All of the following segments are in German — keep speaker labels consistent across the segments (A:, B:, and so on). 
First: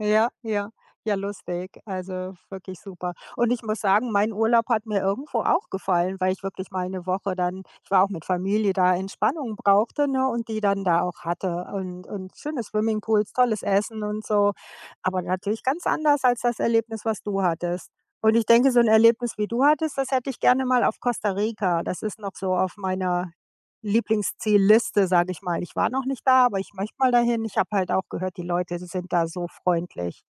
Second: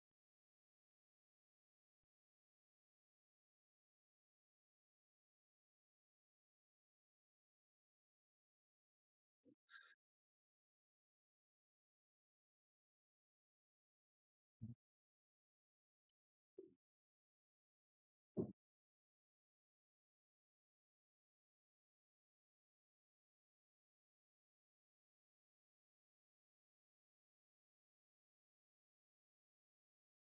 A: Ja, ja. Ja, lustig. Also wirklich super und ich muss sagen, mein Urlaub hat mir irgendwo auch gefallen, weil ich wirklich mal 'ne Woche dann ich war auch mit Familie da Entspannung brauchte, ne, und die dann da auch hatte und und schöne Swimmingpools, tolles Essen und so. Aber natürlich ganz anders als das Erlebnis, was du hattest, und ich denke, so 'n Erlebnis, wie du hattest, das hätte ich gerne mal auf Costa Rica. Das ist noch so auf meiner Lieblingszielliste, sage ich mal. Ich war noch nicht da, aber ich möchte mal dahin. Ich habe halt auch gehört, die Leute sind da so freundlich.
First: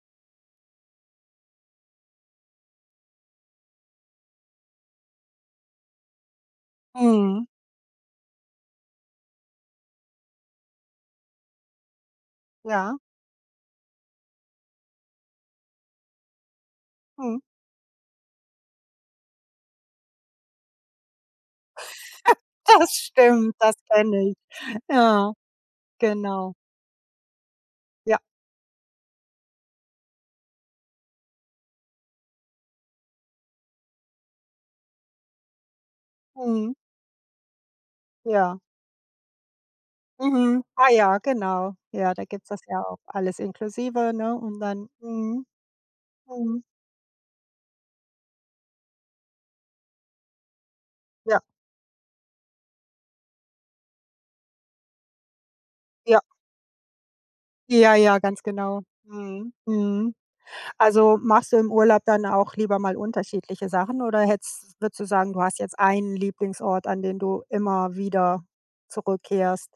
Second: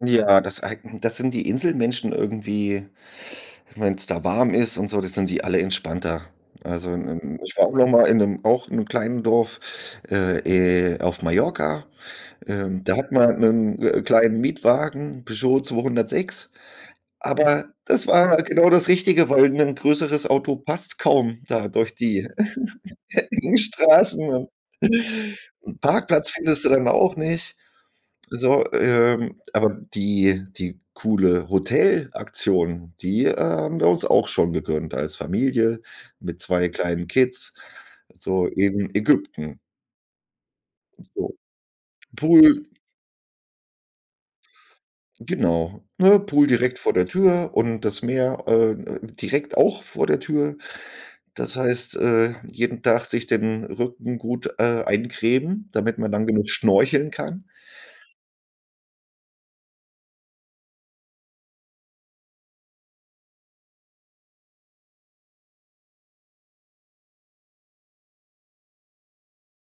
B: Ja, das äh, das sind die Inselmenschen irgendwie. Wenn's da warm ist und so, dann sind die alle entspannter. Also, ähm,
A: Mhm.
B: ich war auch noch mal in 'nem auch in 'nem kleinen Dorf, äh, äh, auf Mallorca, ähm,
A: Ja.
B: da hatten wir, 'nen, äh, kleinen Mietwagen, 'n Peugeot 206,
A: Mhm.
B: aber das war genau das Richtige, weil 'n größeres Auto passt kaum da durch die
A: Das stimmt,
B: engen
A: das
B: Straßen
A: kenne ich.
B: und
A: Ja,
B: 'n Parkplatz
A: genau.
B: findest du dann auch nicht.
A: Ja.
B: So, ähm, aber die die coole Hotelaktion, die, äh, haben wir uns auch schon gegönnt als Familie mit zwei
A: Mhm.
B: kleinen Kids, so
A: Ja.
B: in Ägypten.
A: Mhm, ah
B: Und
A: ja,
B: so 'n
A: genau. Ja, da gibt's das
B: Pool.
A: ja auch alles inklusive, ne, und dann mhm,
B: Genau, ne? Pool
A: mhm.
B: direkt vor der Tür und das Meer, äh, äh, direkt auch vor der Tür,
A: Ja.
B: das heißt, äh, jeden Tag sich den Rücken gut, äh, eincremen, damit man
A: Ja.
B: dann genug schnorcheln kann.
A: Ja, ja, ganz genau. Mhm, mhm. Also machst du im Urlaub dann auch lieber mal unterschiedliche Sachen oder hättest würdest du sagen, du hast jetzt einen Lieblingsort, an den du immer wieder zurückkehrst?